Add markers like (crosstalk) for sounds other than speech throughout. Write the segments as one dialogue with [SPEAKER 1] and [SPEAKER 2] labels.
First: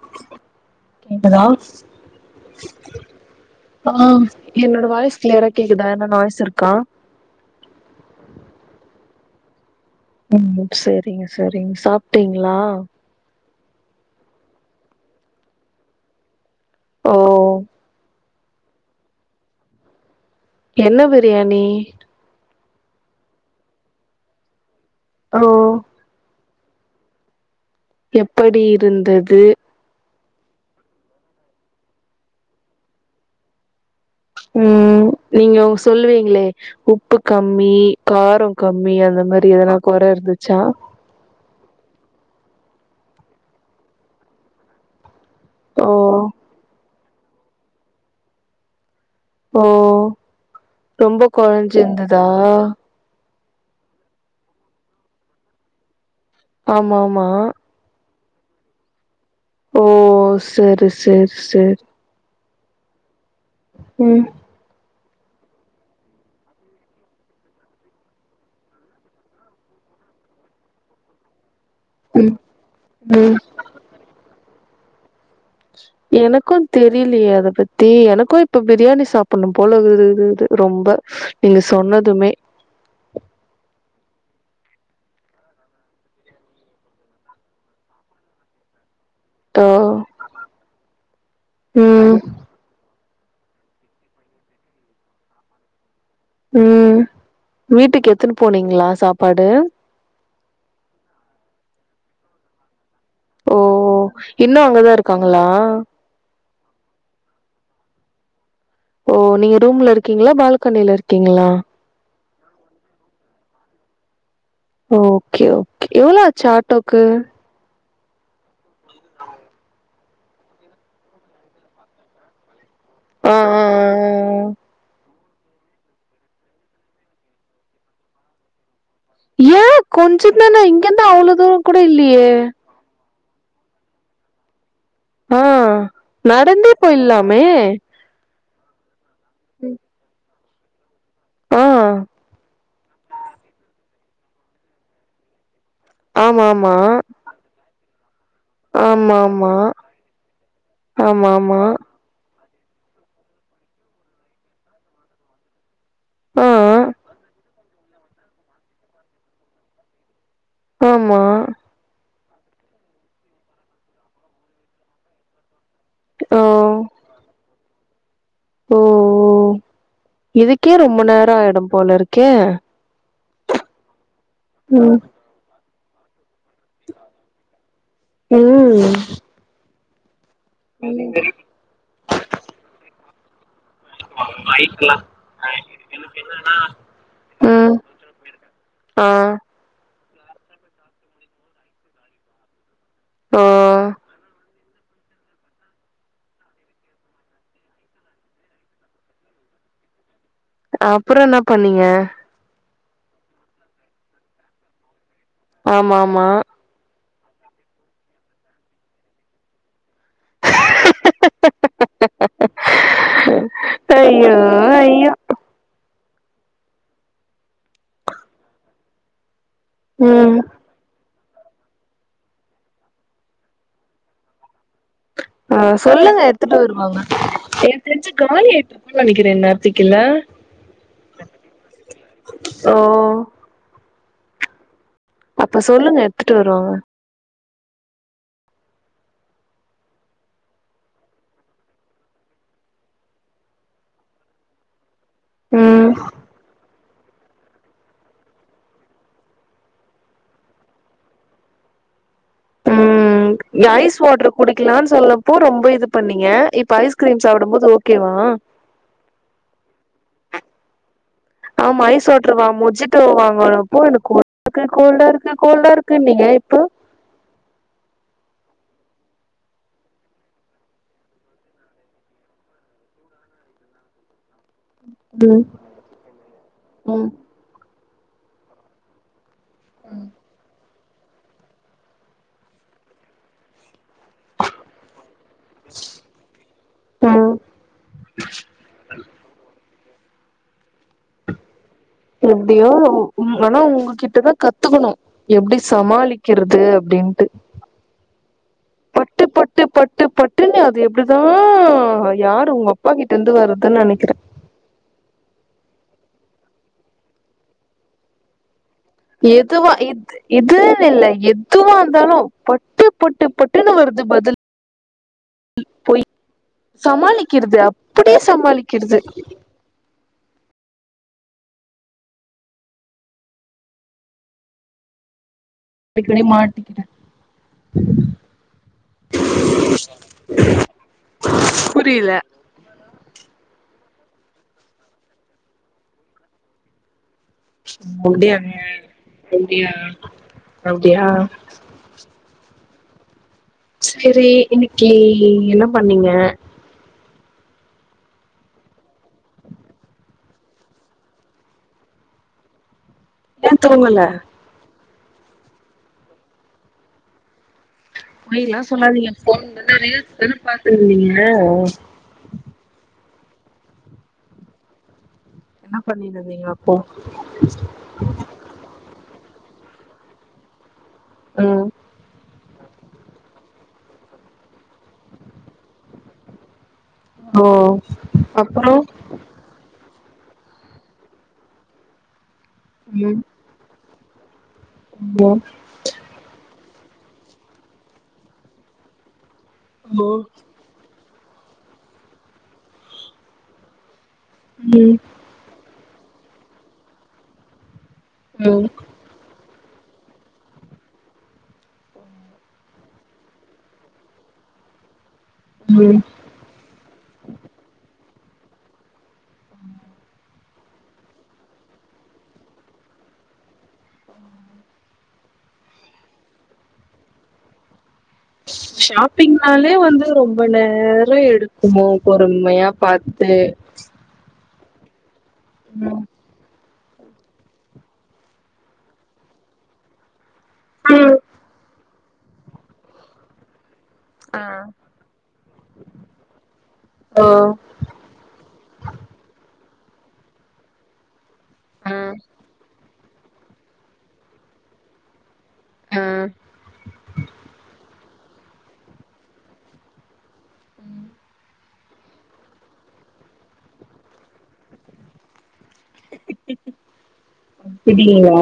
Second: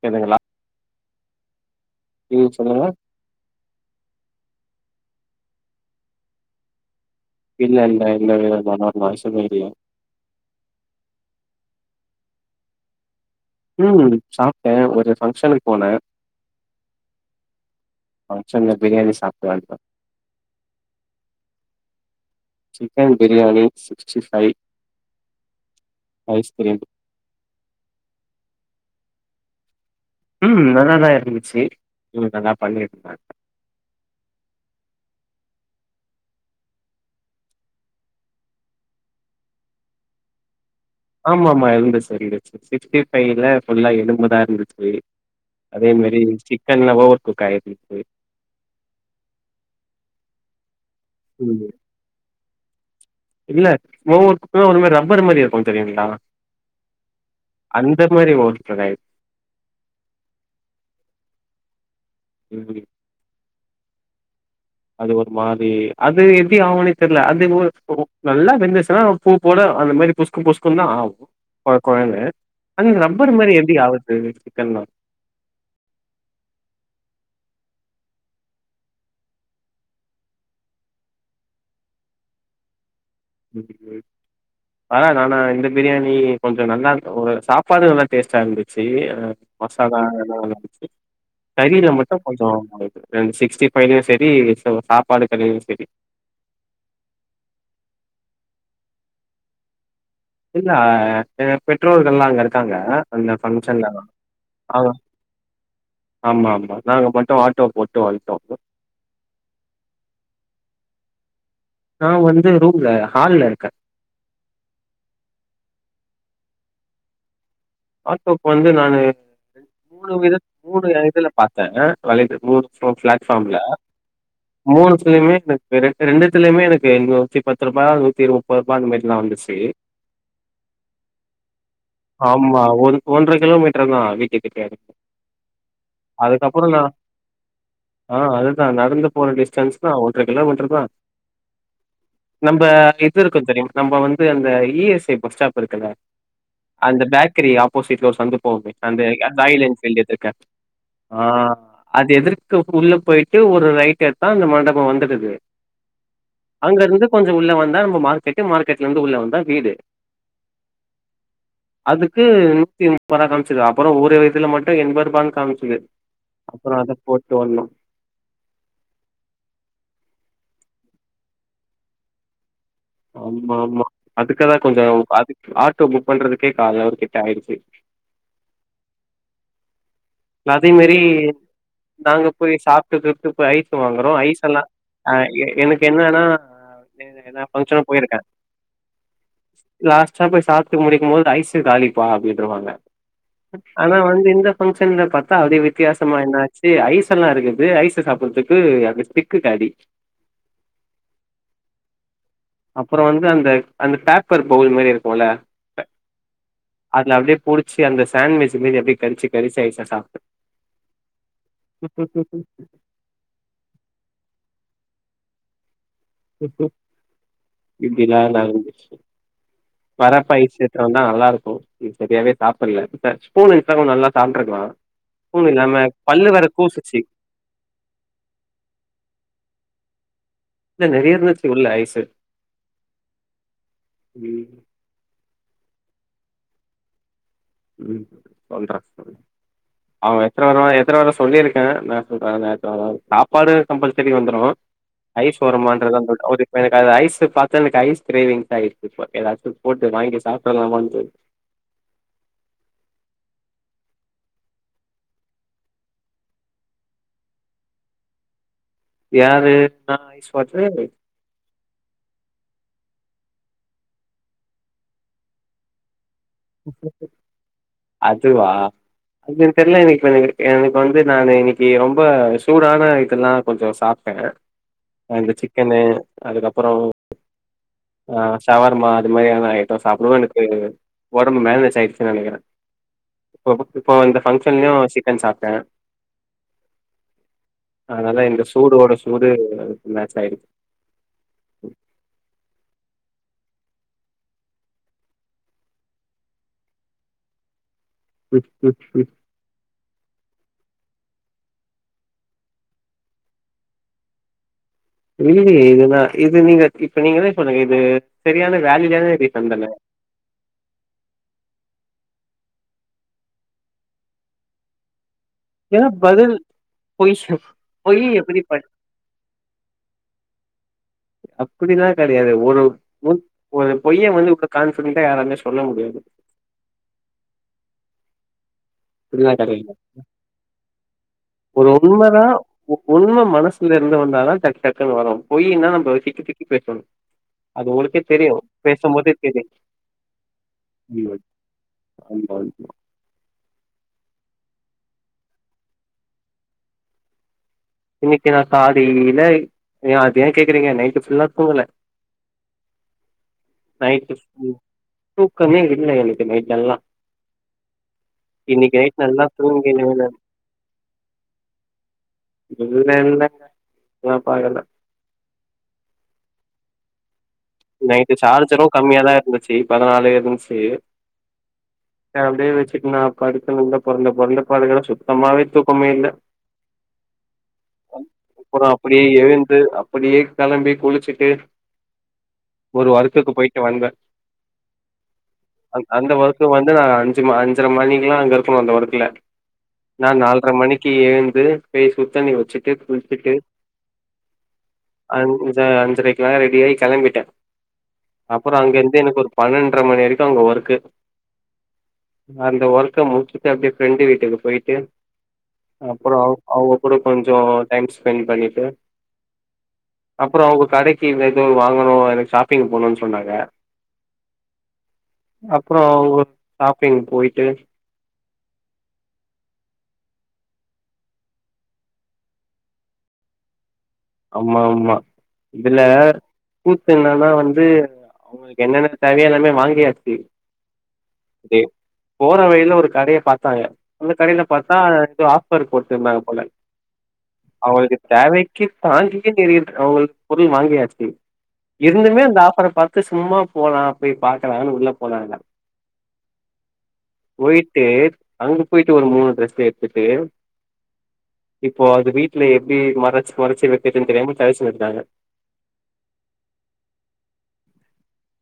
[SPEAKER 1] கேக்குதுங்ளா
[SPEAKER 2] கேக்குதா
[SPEAKER 1] ம் சொல்லுங்க
[SPEAKER 2] ஆ என்னோட வாய்ஸ் கிளியரா கேக்குதா என்ன நாய்ஸ் இருக்கா
[SPEAKER 1] இல்ல இல்ல இல்ல வேற நா நா நாய்ஸ் ஏதும் இல்ல
[SPEAKER 2] ம் செரிங்க செரிங் சாப்ட்டீங்ளா
[SPEAKER 1] ம் சாப்ட்டே ஒரு ஃபங்ஷனுக்கு போன
[SPEAKER 2] ஓ
[SPEAKER 1] ஃபங்ஷன்ல பிரியாணி சாப்ட்டு வன்ட
[SPEAKER 2] என்ன biryani
[SPEAKER 1] chicken biryani sixty five
[SPEAKER 2] ஓ
[SPEAKER 1] ஐஸ் பிரியாணி
[SPEAKER 2] எப்படி இருந்தது
[SPEAKER 1] ம் நல்லாதா இருந்துச்சு ம் நல்லா பண்ணிருந்தா
[SPEAKER 2] ம் நீங்க உ சொல்லுவீங்ளே உப்பு கம்மி காரொ கம்மி அந்த மாரி எதனா கொற இருந்துச்சா
[SPEAKER 1] ஆமா ஆமா இருந்துச்சு இருந்துச்சு சிக்ஸ்டி ஃபைவ்ல ஃபுல்லா எலும்பதா இருந்துச்சு அதே
[SPEAKER 2] ஓ
[SPEAKER 1] மாரி சிக்கன் லவ்வொ குக் ஆயிந்துச்சு
[SPEAKER 2] ஓ ரொம்ப
[SPEAKER 1] ம்
[SPEAKER 2] கொழஞ்சிந்ததா
[SPEAKER 1] இல்ல ஒவர் குக்ல ஒரு மாரி ரப்பர் மாரி இருக்கு தெரியுங்களா
[SPEAKER 2] ஆமா ஆமா
[SPEAKER 1] அந்த மாரி ஓ கெடையா
[SPEAKER 2] ஓ சரி சரி சரி
[SPEAKER 1] ம்
[SPEAKER 2] ம்
[SPEAKER 1] அது ஒரு மாரி அது எப்டி ஆவுன்னே தெரில அது ஒ ஒ நல்லா வெந்துச்சுன்னா ஃபூ போட அந்த மாரி பொஸ்க் பொஸ்க்குன் தா ஆவு கொழ கொழன்னு
[SPEAKER 2] ம்
[SPEAKER 1] அந்த
[SPEAKER 2] ம்
[SPEAKER 1] ரப்பர் மாரி எப்டி ஆவுது சிக்கன்ல
[SPEAKER 2] எனக்கு தெரியிலையே அத பத்தி எனக்கு இப்ப பிரியாணி சாப்பிட்ணு போல இருக்குது இது ரொம்ப நீங்க சொன்னதுமே
[SPEAKER 1] வீட்டுக்கு போய் ஆ நானா இந்த பிரியாணி கொஞ்ச நல்லா ஒரு சாப்பாடு நல்லா டேஸ்ட்டா இருந்துச்சு ஆ மசாலா எல்லா நல்லாந்ச்சு கரியில மட்டு
[SPEAKER 2] ம்
[SPEAKER 1] கொஞ்சோ (unintelligible) ரெண் சிக்ஸ்டி ஃபைவ்லயு சரி சோ சாப்பாடு கரிலயு சரி
[SPEAKER 2] ம் வீட்டுக்கு எத்துன்னு போனீங்களா சாப்பாடு
[SPEAKER 1] இல்ல ஆ எ பெற்றோர்கள்லா அங்க இருக்காங்க அந்த
[SPEAKER 2] ஓ
[SPEAKER 1] ஃபங்ஷன்ல
[SPEAKER 2] இன்னு
[SPEAKER 1] ஆ
[SPEAKER 2] அங்கதா இருக்காங்களா
[SPEAKER 1] ஆமா ஆமா நாங்க மட்டு ஆட்டோ போட்டு வந்ட்டோ
[SPEAKER 2] ஓ நீங்க ரூம்ல இருக்கீங்களா பால்கனில இருக்கீங்களா
[SPEAKER 1] நா வந்து ரூம்ல ஹால்ல இருக்கே
[SPEAKER 2] ஓகே ஓகே எவ்ளோ ஆச்சு ஆட்டோக்கு
[SPEAKER 1] ஆடோக்கு வந்து நானு மூணு வித மூணு இதுல பாத்தே வெலைய மூணு சோ
[SPEAKER 2] ஆ
[SPEAKER 1] பிளாட்ஃபாம்ல
[SPEAKER 2] ஆ ஆ ஆ.
[SPEAKER 1] மூணுத்லையுமே எனக்கு ரெண்டுத்துலயுமே எனக்கு நூத்தி பத்து ரூபா நூத்தி முப்ப ரூபா அந்த மாரிலா தா வந்துச்சு
[SPEAKER 2] கொஞ்சந்தானே இங்கெந்து அவ்ளோ தூரோ கூட இல்லையே
[SPEAKER 1] ஆ ஒரு ஒன்ர கிலோமீட்டர் தா வீட்டு கிட்டேய இரு
[SPEAKER 2] ஆ நடந்தே போயிலாமே
[SPEAKER 1] ஆ அதுதா நடந்து போன டிஸ்டன்ஸ்தா ஒன்ர கிலோமீட்டர் தா
[SPEAKER 2] ஆ
[SPEAKER 1] நம்ப இது இருக்கு தெரியு நம்ப வந்து அந்த E S I bus stop இருக்குல
[SPEAKER 2] ஆமா ஆமா
[SPEAKER 1] அந்த பேக் ரி ஆப்போசிட்ல ஒரு சந்து போவுமே அந்த
[SPEAKER 2] ஆமா
[SPEAKER 1] இ அந்த
[SPEAKER 2] ஆமா
[SPEAKER 1] ராயல் என்ஃபீல்ட் எதிர்க்க ஆ
[SPEAKER 2] ஆமா ஆமா
[SPEAKER 1] அது எதிர்க உள்ள போயிட்டு ஒரு ரைட் எத்தா அந்த மண்டபோ வந்துடுது
[SPEAKER 2] ஆ
[SPEAKER 1] அங்க இருந்து கொஞ்ச உள்ள வந்தா நம்ம மார்க்கெட்டு மார்க்கெட்ல இருந்து உள்ள வந்தா வீடு
[SPEAKER 2] ஆமா
[SPEAKER 1] க்கு நூத்தி முப்ப ரூபா காமிச்சுது அப்புறோ ஒரு இதுல மட்டு என்ப ரூபான்னு காம்ச்சுது
[SPEAKER 2] ஓ
[SPEAKER 1] அப்புறோ அத போட்டு வந்தோ
[SPEAKER 2] ஓ ஓ இதுக்கே ரொம்ப நேரோ ஆயிடு போல இருக்கே
[SPEAKER 1] ஆமா ஆமா அதுக்குதா கொஞ்சோ
[SPEAKER 2] ம்
[SPEAKER 1] அது ஆட்டோ புக் பண்றதுக்கே கால் ஹவர்கிட்ட ஆயிடுச்சு
[SPEAKER 2] ம்
[SPEAKER 1] அதே மாரி நாங்க போய் சாப் ப்ட்டுடுட்டு போய் ஐஸ் வாங்குறோ ஐஸ் எல்லா அ எ எனக்கு என்னன்னா எனக் எல்லா
[SPEAKER 2] ம்
[SPEAKER 1] ஃபங்க்ஷனு போயிருக்கே
[SPEAKER 2] ஆ
[SPEAKER 1] லாஸ்டா போய் சாப்டு முடிக்கும் போது ஐஸு காலிப்பா அப்டின்ருவாங்க
[SPEAKER 2] ஓ
[SPEAKER 1] ஆனா வந்து இந்த டைம்னு பாத்தா அப்டியே வித்தியாசமா என்னாச்சு ஐஸ் எல்லா இருக்குது ஐஸ சாப்புட்றதுக்கு அது ஸ்டிக்கு காலி
[SPEAKER 2] அப்புறோ என்ன பண்ணீங்க
[SPEAKER 1] அப்பறம் வந்து அந்த அந்த பேப்பர் பவுல் மாதிரி இருக்கும்ல
[SPEAKER 2] ஆமாமா
[SPEAKER 1] அது அப்டியே புடிச்சி அந்த சாண்விச் மி எப்படி கடிச்ச கரிச்சு வைக்கட்டா (unintelligible)
[SPEAKER 2] ஐயோ ஐயோ
[SPEAKER 1] (unintelligible)
[SPEAKER 2] ம்
[SPEAKER 1] வரப்பயிற்சியத்த வந்தா நல்லா இருக்கும் ம் சரியாவே சாப்பிட்ல சார் ஸ்பூனு (unintelligible) நல்லா சாப்பிட்டுருக்கலாம்
[SPEAKER 2] ஆஹ் சொல்லுங்க எடுத்துட்டு வருவாங்க எனக் தெரிஞ்சு காலியாய்ட்னு நினைக்கிறே இன்நேரத்துக்கில்ல
[SPEAKER 1] இல்ல நறைய இருந்துச்சு உள்ள ஐசு
[SPEAKER 2] ஓ
[SPEAKER 1] ம்
[SPEAKER 2] அப்போ சொல்லுங்க எடுத்துட்டு வருவாங்க
[SPEAKER 1] உம் சொல்ற அவன் எத்தன வர எத்தன வர சொல்லியிருக்கேன் நான் (unintelligible) சாப்பாடு கம்பல்சரி வந்துரு ஐஸ்
[SPEAKER 2] ம்
[SPEAKER 1] (unintelligible) அது ஐஸ் பாத்தனுக்கு ஐஸ் கிரேவிங்ஸ் ஆய்ட்ச்சு இப்ப ஏதாச்சு போட்டு வாங்கி சாப்ட்ரலமொன்று
[SPEAKER 2] ம் ஐஸ் வாட்டர் குடிக்கலாம்னு சொல்லப்போ ரொம்ப இது பண்ணீங்க இப்ப ஐஸ்கிரீம் சாப்பிடும் போது ஓகேவா
[SPEAKER 1] யாரு ஜஸ் போட்டு
[SPEAKER 2] ஆமா ஐஸ்ோட்டுருவா முடிச்சிட்டு போவாங்கப்போ எனக்கு கோல்டா இருக்கு கோல்டா இருக்கு கோல்டா இருக்கு நீங்க இப்ப
[SPEAKER 1] அதுவா எனக் தெர்ல இன்னைக் எனக்கு வந்து நானு இன்னைக்கு ரொம்ப சூடான ஐட்டோ தான் கொஞ்சோ சாப்ட் (unintelligible) அந்த
[SPEAKER 2] ம்
[SPEAKER 1] சிக்கனு அதுக்கப்றோ
[SPEAKER 2] ம்
[SPEAKER 1] அஹ் சவர்மா அது மாதிரியான ஐட்டோ சாப்டுவே எனக்கு ஓடம்பு மேனேஜ் ஆய்டுச்சுனு நினைக்கிறே (unintelligible) இப்போ வந்த ஃபங்க்ஷன்லயூ சிக்கன் சாப்ட்டே
[SPEAKER 2] ம்
[SPEAKER 1] அதுனாலா இந்த சூடோட சூடு மேட்ச் ஆய்டுச்
[SPEAKER 2] எப்டியோ ஆனா உங்ககிட்டதான் கத்துக்கணு எப்டி சமாளிக்கிறது அப்படின்ட்டு
[SPEAKER 1] (inaudible)
[SPEAKER 2] பொட்டு பொட்டு பொட் திரும்பயு அது எப்டிதான் யாரு உங்க அப்பா கிட்ட இருந்து வர்றதுன்னு நினைக்கிறே
[SPEAKER 1] இல்லேயே இதுதான் இது நீங்க இப்ப நீங்க (unintelligible) சரியான வேலிடாவே
[SPEAKER 2] எதுவா இது இதுனு இல்ல எதுவ இருந்தாலு பட்டு பட்டு பட்டுன்னு வருது பதில் இ
[SPEAKER 1] ஏன்னா
[SPEAKER 2] பொய்
[SPEAKER 1] பதில் பொய் சொ-
[SPEAKER 2] சமாளிக்கிறது
[SPEAKER 1] பொய்
[SPEAKER 2] அப்டியே
[SPEAKER 1] எப்படி ப
[SPEAKER 2] சமாளிக்கிறது
[SPEAKER 1] அப்டிலா கிடையாது ஒரு ஒரு பொய்ய வந்து இவ்ளோ கான்ஃபிடென்டா யாராலயு சொல்
[SPEAKER 2] அடிக்கடி மாட்டிக்கிட்டே
[SPEAKER 1] இப்படிதான் கனி ஒரு உண்ம
[SPEAKER 2] புரியல
[SPEAKER 1] தான் உண்மை மனசுல இருந்து வந்தாதா டக்டக்குனு வரு பொயின்னா நம்ம திக்கிதிக்கி பேசணு அது உங்களுக்கே
[SPEAKER 2] அப்டியா
[SPEAKER 1] தெரியும் பேசும் போதே தெரி
[SPEAKER 2] அப்டியா அப்டியா
[SPEAKER 1] (unintelligible)
[SPEAKER 2] செரி இன்னெக்கி என்ன பண்ணீங்க
[SPEAKER 1] இன்னெக்கி நான் சாதீல எ அது ஏ கேக்குறீங்க நைட்டு ஃபுல்லா தூங்கல
[SPEAKER 2] ஏ தூங்கல
[SPEAKER 1] நைட்டு தூக்கமே இல்ல எனகு நைட்டெல்லா
[SPEAKER 2] பொய்லா சொல்லாதீங்க
[SPEAKER 1] நல்லா
[SPEAKER 2] போன் வந்து
[SPEAKER 1] தூங்கினேன் நானு
[SPEAKER 2] ரீல்ஸ் தான பாத்துந்தீங்க
[SPEAKER 1] இல்ல இல்ல நா பாக்கல
[SPEAKER 2] என்னா பண்ணிருந்தீங்க அப்போ
[SPEAKER 1] நைட்டு சார்ஜரு கம்மியா தா இருந்துச்சு பதினாலு இருந்சு
[SPEAKER 2] ம்
[SPEAKER 1] அப்டியே வச்சுட்டு நா படுத்து நல்லா பொறன்டு பொறன்டு படுக்குற சுத்தமாவே தூக்கமே இல்ல
[SPEAKER 2] ஓ
[SPEAKER 1] அப்புறோ
[SPEAKER 2] அப்றோ
[SPEAKER 1] அப்டியே எழுந் து அப்படியே கெளம்பி குளிச்சுட்டு ஒரு
[SPEAKER 2] ம்
[SPEAKER 1] ஒர்க்குக்கு போயிட்டு வந்த
[SPEAKER 2] ம்
[SPEAKER 1] அ அந்த ஒர்க்கு வந்து நா அஞ்சு அஞ்சர மணிக்குலா அங்க இருக்கணு அந்த ஒர்க்கல நா
[SPEAKER 2] ஓ
[SPEAKER 1] நால்ர மணிக்கு எழுந்து போய் சுடுத்தண்ணி வச்சுட்டு குளிச்சுட்டு
[SPEAKER 2] ம்
[SPEAKER 1] அஞ்ச அஞ்சரைக்கெல்லா ரெடியாயி கெளம்பிட்ட அப்புற
[SPEAKER 2] ம்
[SPEAKER 1] அங்க இருந்து எனக்கு ஒரு பன்னெண்டரை மணி வரைக்கு அங்க ஒர்க்கு அந்த ஒர்க்க க முடிச்சுட்டு அப்டியே ஃப்ரெண்டு வீட்டுக்கு போயிட்டு
[SPEAKER 2] ம்
[SPEAKER 1] அப்புற அவுங்க கூட கொஞ்சோ டைம் ஸ்பெண்ட் பண்ணிட்டு
[SPEAKER 2] ம்
[SPEAKER 1] அப்புற அவங்க கடைக்கு இந்த ஏதோ வாங்கணு எனக்கு ஷாப்பிங் போனுன் சொன்னாங்க
[SPEAKER 2] ஹ
[SPEAKER 1] அப்புற உங்க ஷாப்பிங் போயிட்டு
[SPEAKER 2] ஷாப்பிங்னாலே வந்து ரொம்ப நேரம் எடுக்குமோ பொறுமையா பாத்து
[SPEAKER 1] ஆமா ஆமா இதுல
[SPEAKER 2] ம்
[SPEAKER 1] கூத்து என்னன்னா வந்து அவங்களுக்கு என்னென்ன தேவையோ எல்லாமே வாங்கியாச்சு
[SPEAKER 2] ம்.
[SPEAKER 1] போற வழியில ஒரு கடைய பார்த்தாங்க அந்த கடைல
[SPEAKER 2] ஆ
[SPEAKER 1] பார்த்தா எதோ ஆஃபர் போட்டு இருந்தாங்க போல
[SPEAKER 2] ஓ
[SPEAKER 1] அவங்களுக்கு தேவைக்கு தாங்கிக்கே தெரிது அவுங்ளுக் பொருள் வாங்கியாச்சு
[SPEAKER 2] ஆ
[SPEAKER 1] இருந்துமே அந்த ஆஃபர பார்த் து சும்மா போலா போய் பாக்கலான் உள்ள போனாங்க
[SPEAKER 2] ஆ
[SPEAKER 1] போயிட்டு அங்க போயிட்டு ஒரு மூணு ட்ரெஸ் எடுத்துட்டு
[SPEAKER 2] ம்
[SPEAKER 1] இப்போ அது வீட்ல எப்டி மறச்சு மறச்சு வெக்கதுன்னு தெரியாம தவிச்சுன்னு இருக்காங்க
[SPEAKER 2] அப்படிங்ளா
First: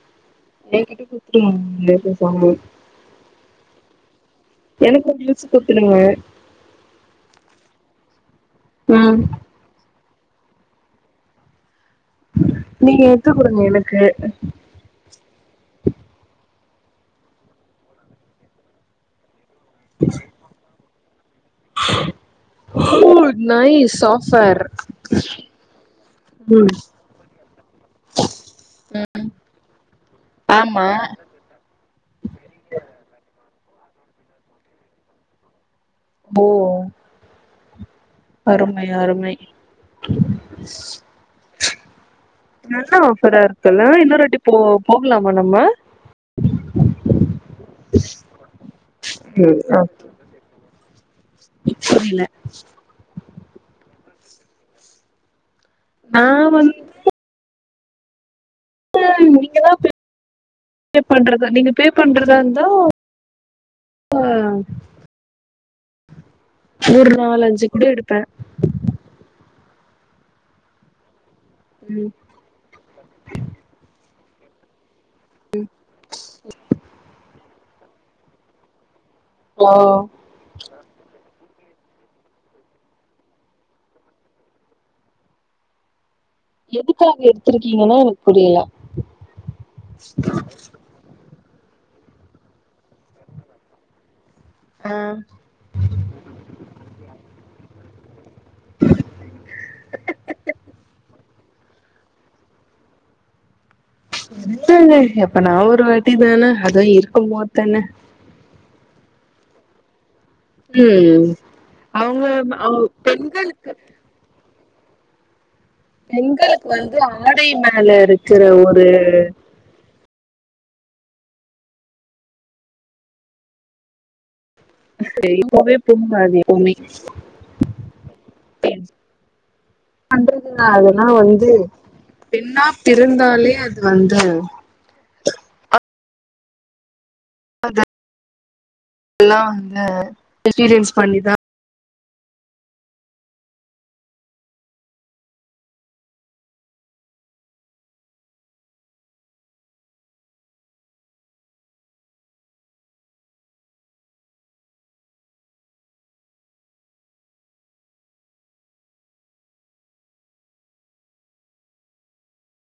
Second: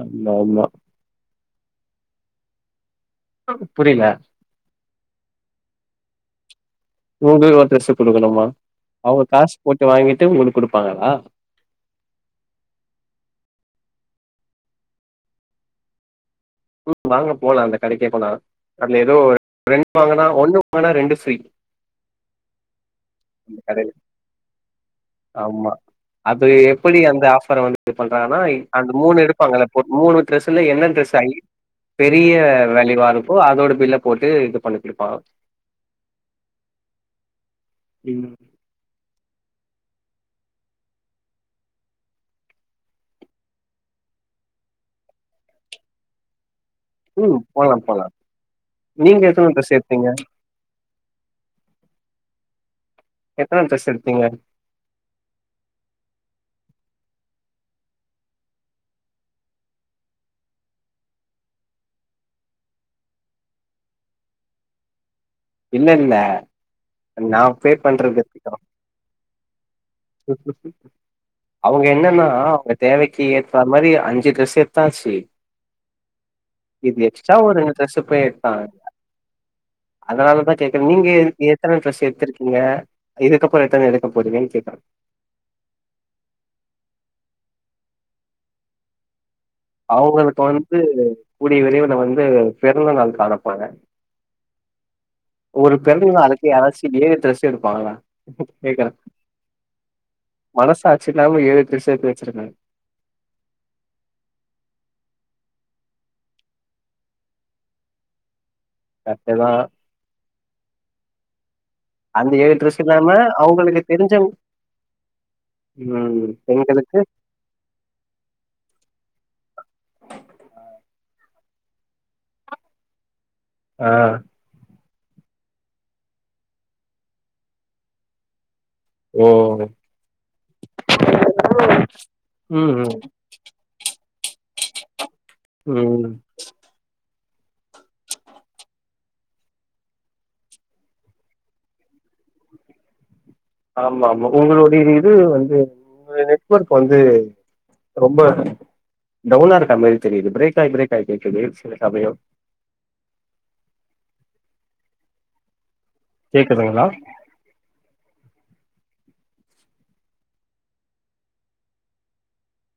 [SPEAKER 1] ஆமா ஆமா
[SPEAKER 2] என்கிட்ட கூட் (unintelligible)
[SPEAKER 1] புரில
[SPEAKER 2] எனக்கு ட்ரெஸ் குத்துடுங்க
[SPEAKER 1] உங்களுக் ஒரு ட்ரெஸ் குடுக்கணுமா
[SPEAKER 2] ம்
[SPEAKER 1] அவங்க காசு போட்டு வாங்கிட்டு உங்களுக் குடுப்பாங்களா
[SPEAKER 2] நீங்க எத்து குடுங்க எனக்கு
[SPEAKER 1] வாங்க போலா அந்த கடைகே போலான் அதுல ஏதோ ரெண்டு வாங்கனா ஒண்ணு வாங்கனா ரெண்டு ஃப்ரீ
[SPEAKER 2] ஓ
[SPEAKER 1] அந்த கடைல
[SPEAKER 2] நைஸ் ஆப்ஃவர்
[SPEAKER 1] ஆமா அது எப்படி அந்த ஆஃபர வந்து இது பண்றாங்கனா அந்த மூணு எடுப்பாங்கள ஒரு மூணு ட்ரெஸ்ஸுல
[SPEAKER 2] ஆமா
[SPEAKER 1] என்ன டிரெஸ் ஹை பெரிய வேலிவா இருக்கோ அதோட பில்ல போட்டு இது பண்ணி குடுப்பாங்க
[SPEAKER 2] ஓ
[SPEAKER 1] ம்
[SPEAKER 2] அருமை அருமை நல்ல ஆஃபரா இருக்குல்ல இன்னொரு வாட்டி போ போகலாமா நம்ம
[SPEAKER 1] ம் போலா போலா நீங்க எத்தன டிரஸ் எடுத்தீங்க
[SPEAKER 2] புரில
[SPEAKER 1] எத்தன டிரஸ் எடுத்தீங்க
[SPEAKER 2] நா வந் ப நீங்க தா பே பண்றதா நீங்க பே பண்றதா இருந்தா ஆ
[SPEAKER 1] இல்ல இல்ல
[SPEAKER 2] ஒரு
[SPEAKER 1] நா
[SPEAKER 2] நாலஞ்சு
[SPEAKER 1] பே
[SPEAKER 2] கூட
[SPEAKER 1] பண்றது
[SPEAKER 2] எடுப்பே
[SPEAKER 1] இருக்கட்டோ அவுங்க
[SPEAKER 2] ம்
[SPEAKER 1] என்னன்னா அவுங்க தேவைக்கு ஏற்றா மாரி அஞ்சு டிரஸ் எடுத்தாச்சி இது எக்ஸ்ட்ரா ஒரு ரெண்டு டிரஸ் பேய் எடுத்தா
[SPEAKER 2] ஆ
[SPEAKER 1] அதனாலதா கேக்குறே நீங்க எத் எத்தன டிரஸ் எடுத்திருக்கீங்க இதுக்கப்புறோ எத்தன எடுக்க போறிங்கன்னு கேக்குறே
[SPEAKER 2] எதுக்காக எடுத்திருக்கீங்கன்னா எனக்கு புரில
[SPEAKER 1] அவுங்களுக்கு வந்து கூடிய விரைவுல வந்து பிறந்த நாள் காண போறே
[SPEAKER 2] ஆ
[SPEAKER 1] ஒரு பிறந்தநாளுக்கு யாராச்சு ஏழு டிரஸ் எடுப்பாங்களா கேக்குறே மனசாட்சில்லாம ஏழு டிரஸ் எடுத்து வெச்சிருக்க
[SPEAKER 2] இல்ல இல்ல எப்பனா ஒரு வாட்டி தானே அதுவு இருக்கு போதுதானே
[SPEAKER 1] கரெக்டு தா
[SPEAKER 2] ம் அவங்க
[SPEAKER 1] அந்த ஏழு
[SPEAKER 2] அவ்
[SPEAKER 1] டிரஸ் இல்லாம
[SPEAKER 2] பெண்களுக்கு
[SPEAKER 1] அவுங்களுக்கு தெரிஞ்சவங்
[SPEAKER 2] பெண்களுக்கு வந்து ஆடை மேல இருக்கற ஒரு
[SPEAKER 1] ஆ ஆ
[SPEAKER 2] எப்பவுமே பொங்காது எப்பவுமே சேரி
[SPEAKER 1] ஓ
[SPEAKER 2] பண்றது அதெல்லா வந்து பெண்ணா
[SPEAKER 1] ம்
[SPEAKER 2] பிறந்தாலே அது வந்து
[SPEAKER 1] ம்
[SPEAKER 2] எல்லா வந்து எக்ஸ்பீரியன்ஸ் பண்ணிதா
[SPEAKER 1] ஆமா ஆமா உங்களுடைய இது வந்து உங்க நெட்வொர்க் வந்து ரொம்ப டவுனா இருக்கா மாரி தெரியுது பிரேக் ஆயி பிரேக் ஆயி கேக்குது சில சமயோ கேக்குதுங்களா